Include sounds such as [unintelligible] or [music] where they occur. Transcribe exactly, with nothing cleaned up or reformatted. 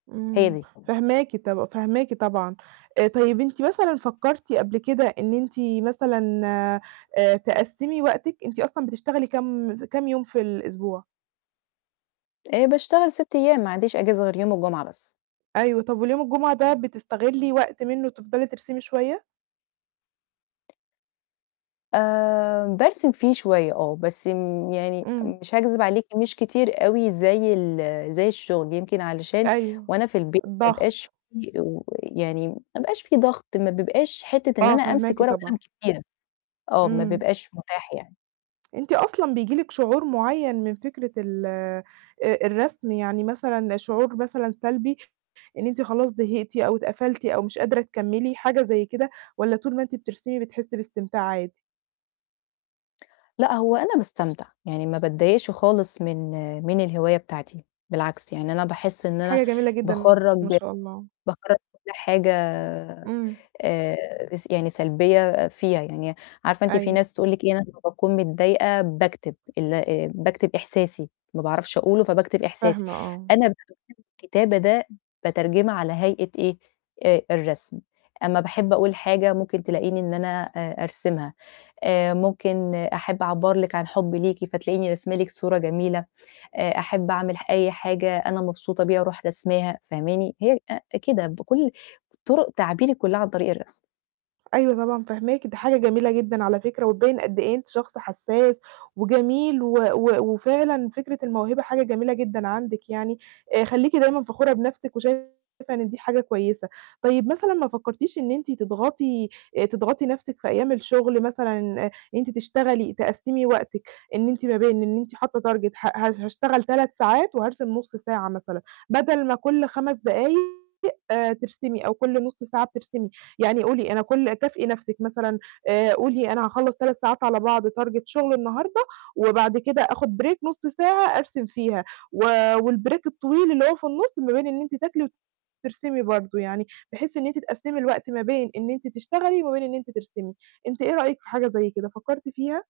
هي امم دي. فاهماكِ طب فاهماكِ طبعًا. آآ، طيب أنتِ مثلًا فكرتِ قبل كده إن أنتِ مثلًا، آآ تقسمي وقتِك؟ أنتِ أصلًا بتشتغلي كام كام يوم في الأسبوع؟ آآ باشتغل ست أيام، ما عنديش أجازة غير يوم الجمعة بس. أيوه، طب واليوم الجمعة ده بتستغِلِّي وقت منه تفضلي ترسمي شوية؟ آآ بارسم فيه شوية آه، بس امم يعني امم. مش هاكذب عليكِ، مش كتير أوي زي ال زي الشغل، يمكن علشان أيوه، وأنا في البيت ما الضغط. أبقاش في و يعني ما أبقاش في ضغط، ما بيبقاش حتة إن آه، أنا أمسك فاهماكِ ورقة وقلم طبعًا كتير. آه، ما امم. بيبقاش متاح يعني. أنتِ أصلًا بييجي لكِ شعور معيّن من فكرة ال آآ الرسم، يعني مثلًا شعور مثلًا سلبي إن أنتِ خلاص زهقتِ أو اتقفلتِ أو مش قادرة تكملي، حاجة زي كده؟ والّا طول ما أنتِ بترسمي بتحسي باستمتاع عادي؟ لأ، هو أنا باستمتع، يعني ما باتضايقش خالص من من الهواية بتاعتي، بالعكس يعني أنا باحس إن أنا حاجة جميلة جدًا، باخرّج ما شاء الله. باخرّج كُلّ حاجة امم. آآ يس يعني سلبية فيها، يعني عارفة أنتِ في أيوه. ناس تقول لكِ إيه، أنا لما باكون متضايقة باكتب، ال آآ باكتب إحساسي، ما باعرفش أقوله فباكتب إحساسي، فاهمة، آه. أنا [unintelligible] الكتابة ده باترجمها على هيئة إيه؟ آآ الرسم، أمّا باحب أقول حاجة ممكن تلأقيني إن أنا آآ أرسمها، آآ ممكن أحب أعبّر لكِ عن حبي ليكِ فتلاقيني راسمة لكِ صورة جميلة، آآ أحب أعمل أي حاجة أنا مبسوطة بيها أروح راسماها، فاهماني؟ هي آآ كده، بكُلّ طُرُق تعبيري كُلّها عن طريق الرسم. أيوه، طبعًا فاهماكِ، دي حاجة جميلة جدًا على فكرة، وتبيِّن قد إيه أنتِ شخص حساس، وجميل، و و وفعلًا فكرة الموهبة حاجة جميلة جدًا عندِك يعني، آآ خليكِ دايمًا فخورة بنفسِك وشايفة إن دي حاجة كويسة. طيب مثلًا ما فكرتيش إن أنتِ تضغطي تضغطي نفسِك في أيام الشغل مثلًا إن أنتِ تشتغلي، تقسِّمي وقتِك، إن إنتِ ما بين إن أنتِ حاطة target ه ه هاشتغل تلات ساعات وهارسم نص ساعة مثلًا، بدل ما كُلّ خمس دقايق آآ ترسمي، أو كُلّ نص ساعة بترسمي. يعني قولي أنا كل كافئي نفسِك مثلًا، آآ قولي أنا هاخلص تلات ساعات على بعض target شغل النهارده، وبعد كده آخد break نص ساعة أرسم فيها، و والbreak الطويل اللي هو في النص ما بين إن أنتِ تاكلي، وترسمي برضه يعني، بحيث إن أنتِ تقسمي الوقت ما بين إن أنتِ تشتغلي، وما بين إن أنتِ ترسمي. أنتِ إيه رأيِِك في حاجة زي كده، فكرتِ فيها؟